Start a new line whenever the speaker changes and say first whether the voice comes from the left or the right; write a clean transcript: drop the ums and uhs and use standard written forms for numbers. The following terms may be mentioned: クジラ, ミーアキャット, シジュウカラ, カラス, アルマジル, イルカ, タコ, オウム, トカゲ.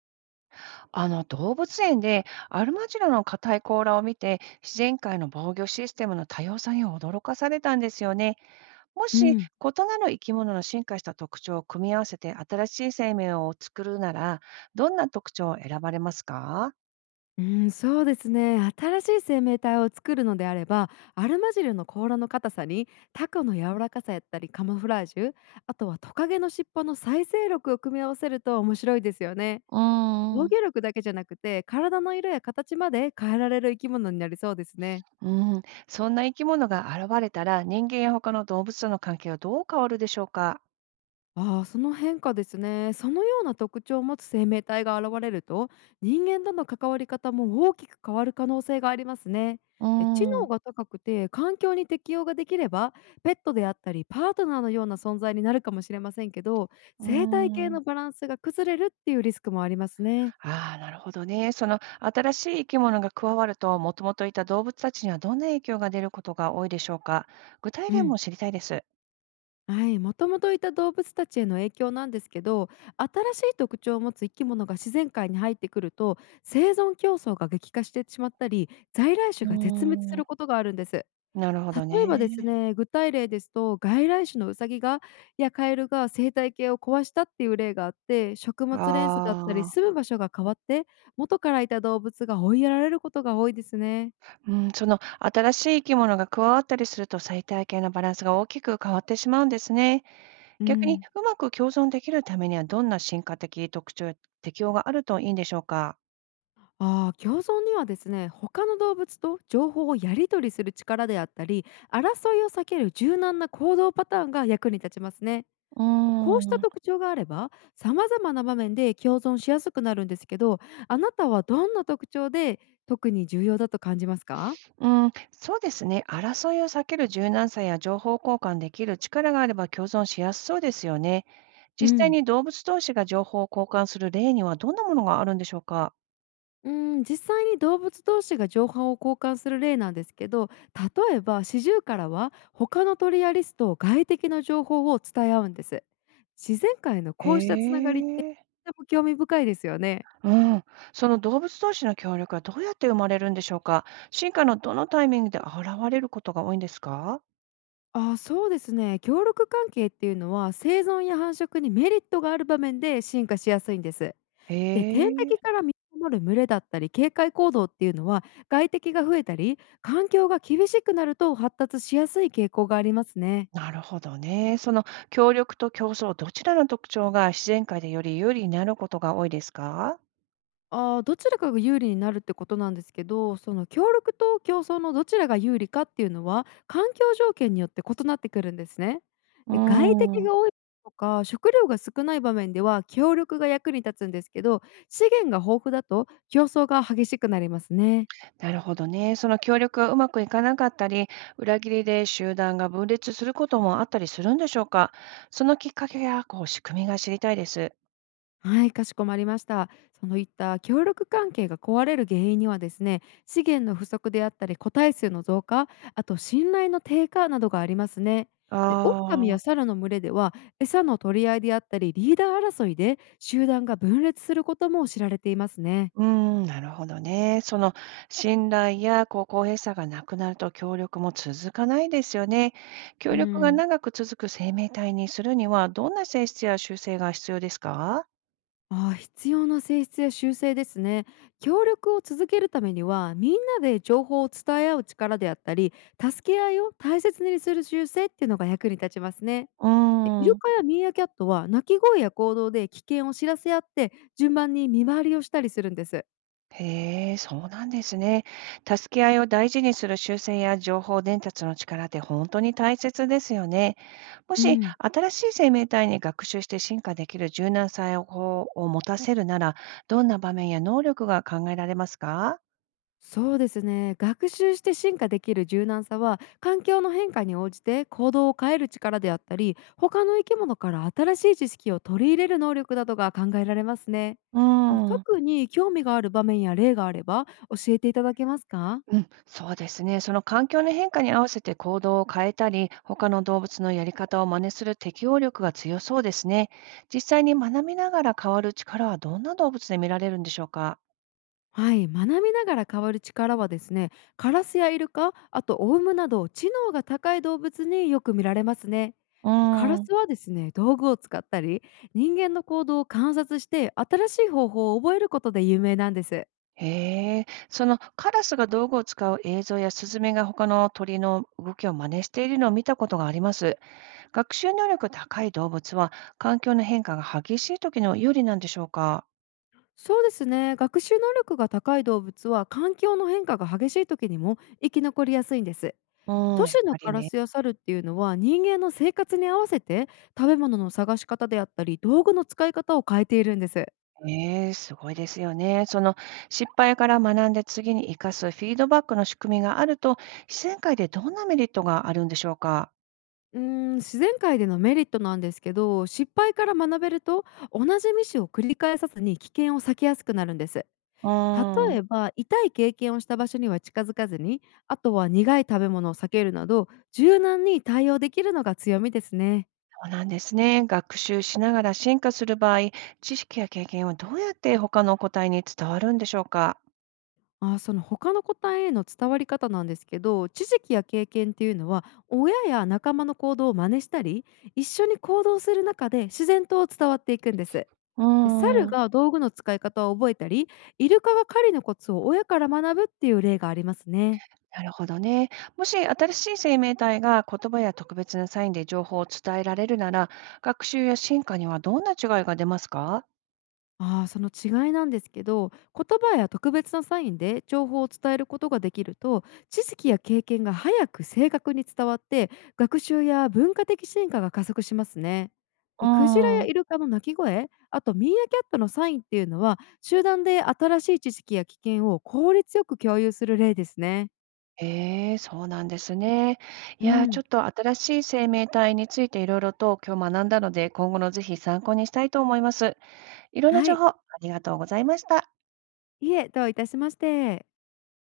right: あの動物園でアルマジロの硬い甲羅を見て、自然界の防御システムの多様さに驚かされたんですよね。も
left: う
right: し異
left: ん、
right: なる生き物の進化した特徴を組み合わせて新しい生命を作るなら、どんな特徴を選ばれますか？
left: うん、そうですね。新しい生命体を作るのであれば、アルマジルの甲羅の硬さに、タコの柔らかさやったりカモフラージュ、あとはトカゲの尻尾の再生力を組み合わせると面白いですよね。
right: うー
left: 防
right: ん。
left: 御力だけじゃなくて、体の色や形まで変えられる生き物になりそうですね。
right: うん。そんな生き物が現れたら、人間や他の動物との関係はどう変わるでしょうか？
left: ああ、その変化ですね。そのような特徴を持つ生命体が現れると、人間との関わり方も大きく変わる可能性がありますね。
right: う
left: で、知
right: ー
left: 能
right: ん。
left: が高くて環境に適応ができれば、ペットであったりパートナーのような存在になるかもしれませんけど、
right: うー
left: 生態系
right: ん。
left: のバランスが崩れるっていうリスクもありますね。
right: ああ、なるほどね。その新しい生き物が加わると、もともといた動物たちにはどんな影響が出ることが多いでしょうか？具体
left: う
right: 例
left: ん。
right: も知りたいです。
left: はい、もともといた動物たちへの影響なんですけど、新しい特徴を持つ生き物が自然界に入ってくると、生存競争が激化してしまったり在来種
right: う
left: が絶滅
right: ー
left: す
right: ん、
left: ることがあるんです。
right: なるほど
left: 例えばです
right: ね。
left: ね、具体例ですと、外来種のウサギがやカエルが生態系を壊したっていう例があって、食物連鎖だったり
right: ああ。
left: 住む場所が変わって、元からいた動物が追いやられることが多いですね。
right: うん、その新しい生き物が加わったりすると、生態系のバランスが大きく変わってしまうんですね。
left: う
right: 逆に
left: ん。
right: うまく共存できるためには、どんな進化的特徴や適応があるといいんでしょうか？
left: ああ、共存にはですね、他の動物と情報をやり取りする力であったり、争いを避ける柔軟な行動パターンが役に立ちますね。
right: うー
left: こうした
right: ん。
left: 特徴があれば様々な場面で共存しやすくなるんですけど、あなたはどんな特徴で特に重要だと感じますか？
right: うん、そうですね。争いを避ける柔軟さや情報交換できる力があれば共存しやすそうですよね。
left: う
right: 実際
left: ん
right: に動物同士が情報を交換する例にはどんなものがあるんでしょうか？
left: う実際に動物同士が情報を交換する例なんですけど、例えばシジュウカラは他の鳥やリスと外敵の情報を伝え合うんです。自然界のこうしたつ
right: へ
left: ながりって、
right: え。
left: とても興味深いですよね。
right: うん、その動物同士の協力はどうやって生まれるんでしょうか？進化のどのタイミングで現れることが多いんですか？
left: あー、そうですね。協力関係っていうのは生存や繁殖にメリットがある場面で進化しやすいんです。
right: へ
left: で、天敵
right: え。
left: から身を守る群れだったり警戒行動っていうのは、外敵が増えたり環境が厳しくなると発達しやすい傾向がありますね。
right: なるほどね。その協力と競争、どちらの特徴が自然界でより有利になることが多いですか？
left: ああ、どちらかが有利になるってことなんですけど、その協力と競争のどちらが有利かっていうのは、環境条件によって異なってくるんですね。
right: う
left: で、外敵
right: ん。
left: が多いとか、食料が少ない場面では協力が役に立つんですけど、資源が豊富だと競争が激しくなりますね。
right: なるほどね。その協力がうまくいかなかったり、裏切りで集団が分裂することもあったりするんでしょうか？そのきっかけや仕組みが知りたいです。
left: はい、かしこまりました。そのいった協力関係が壊れる原因にはですね、資源の不足であったり、個体数の増加、あと信頼の低下などがありますね。で、
right: あ
left: 狼や
right: あ。
left: 猿の群れでは、餌の取り合いであったり、リーダー争いで集団が分裂することも知られていますね。
right: うーん、なるほどね。その信頼やこう公平さがなくなると、協力も続かないですよね。協
left: う
right: 力が
left: ん、
right: 長く続く生命体にするには、どんな性質や習性が必要ですか？
left: あー、必要な性質や習性ですね。協力を続けるためには、みんなで情報を伝え合う力であったり、助け合いを大切にする習性っていうのが役に立ちますね。
right: う
left: で、イ
right: ー
left: ル
right: ん。
left: カやミーアキャットは鳴き声や行動で危険を知らせ合って順番に見回りをしたりするんです。
right: へえ、そうなんですね。助け合いを大事にする習性や情報伝達の力って本当に大切ですよね。も
left: う
right: し
left: ん。
right: 新しい生命体に学習して進化できる柔軟さをこうを持たせるなら、どんな場面や能力が考えられますか？
left: そうですね、学習して進化できる柔軟さは、環境の変化に応じて行動を変える力であったり、他の生き物から新しい知識を取り入れる能力などが考えられますね。
right: う
left: もう
right: ーん。
left: 特に興味がある場面や例があれば教えていただけますか？
right: うん、そうですね。その環境の変化に合わせて行動を変えたり、他の動物のやり方を真似する適応力が強そうですね。実際に学びながら変わる力はどんな動物で見られるんでしょうか？
left: はい、学びながら変わる力はですね、カラスやイルカ、あとオウムなど知能が高い動物によく見られますね。
right: う
left: カラ
right: ーん。
left: スはですね、道具を使ったり人間の行動を観察して新しい方法を覚えることで有名なんです。
right: へえ、そのカラスが道具を使う映像やスズメが他の鳥の動きを真似しているのを見たことがあります。学習能力高い動物は、環境の変化が激しい時の有利なんでしょうか？
left: そうですね、学習能力が高い動物は環境の変化が激しい時にも生き残りやすいんです。
right: うん、
left: 都
right: やっ
left: 市の
right: ぱり
left: カラ
right: ね。
left: スや猿っていうのは、人間の生活に合わせて食べ物の探し方であったり道具の使い方を変えているんです。
right: ええ、すごいですよね。その失敗から学んで次に生かすフィードバックの仕組みがあると、自然界でどんなメリットがあるんでしょうか？
left: うーん、自然界でのメリットなんですけど、失敗から学べると同じミスを繰り返さずに危険を避けやすくなるんです。
right: う
left: 例
right: ん。
left: えば痛い経験をした場所には近づかずに、あとは苦い食べ物を避けるなど柔軟に対応できるのが強みですね。
right: そうなんですね。学習しながら進化する場合、知識や経験はどうやって他の個体に伝わるんでしょうか？
left: あー、その他の答えへの伝わり方なんですけど、知識や経験っていうのは親や仲間の行動を真似したり、一緒に行動する中で自然と伝わっていくんです。
right: うー
left: で、猿
right: ん、
left: が道具の使い方を覚えたり、イルカが狩りのコツを親から学ぶっていう例がありますね。
right: なるほどね。もし新しい生命体が言葉や特別なサインで情報を伝えられるなら、学習や進化にはどんな違いが出ますか？
left: ああ、その違いなんですけど、言葉や特別なサインで情報を伝えることができると、知識や経験が早く正確に伝わって、学習や文化的進化が加速しますね。
right: う
left: で、クジラ
right: ー
left: や
right: ん。
left: イルカの鳴き声、あとミーアキャットのサインっていうのは、集団で新しい知識や危険を効率よく共有する例ですね。
right: ええ、そうなんですね。い
left: う
right: やー、ちょ
left: ん。
right: っと新しい生命体についていろいろと今日学んだので、今後のぜひ参考にしたいと思います。いろんな
left: は
right: 情
left: い。
right: 報ありがとうございました。
left: いえ、どういたしまして。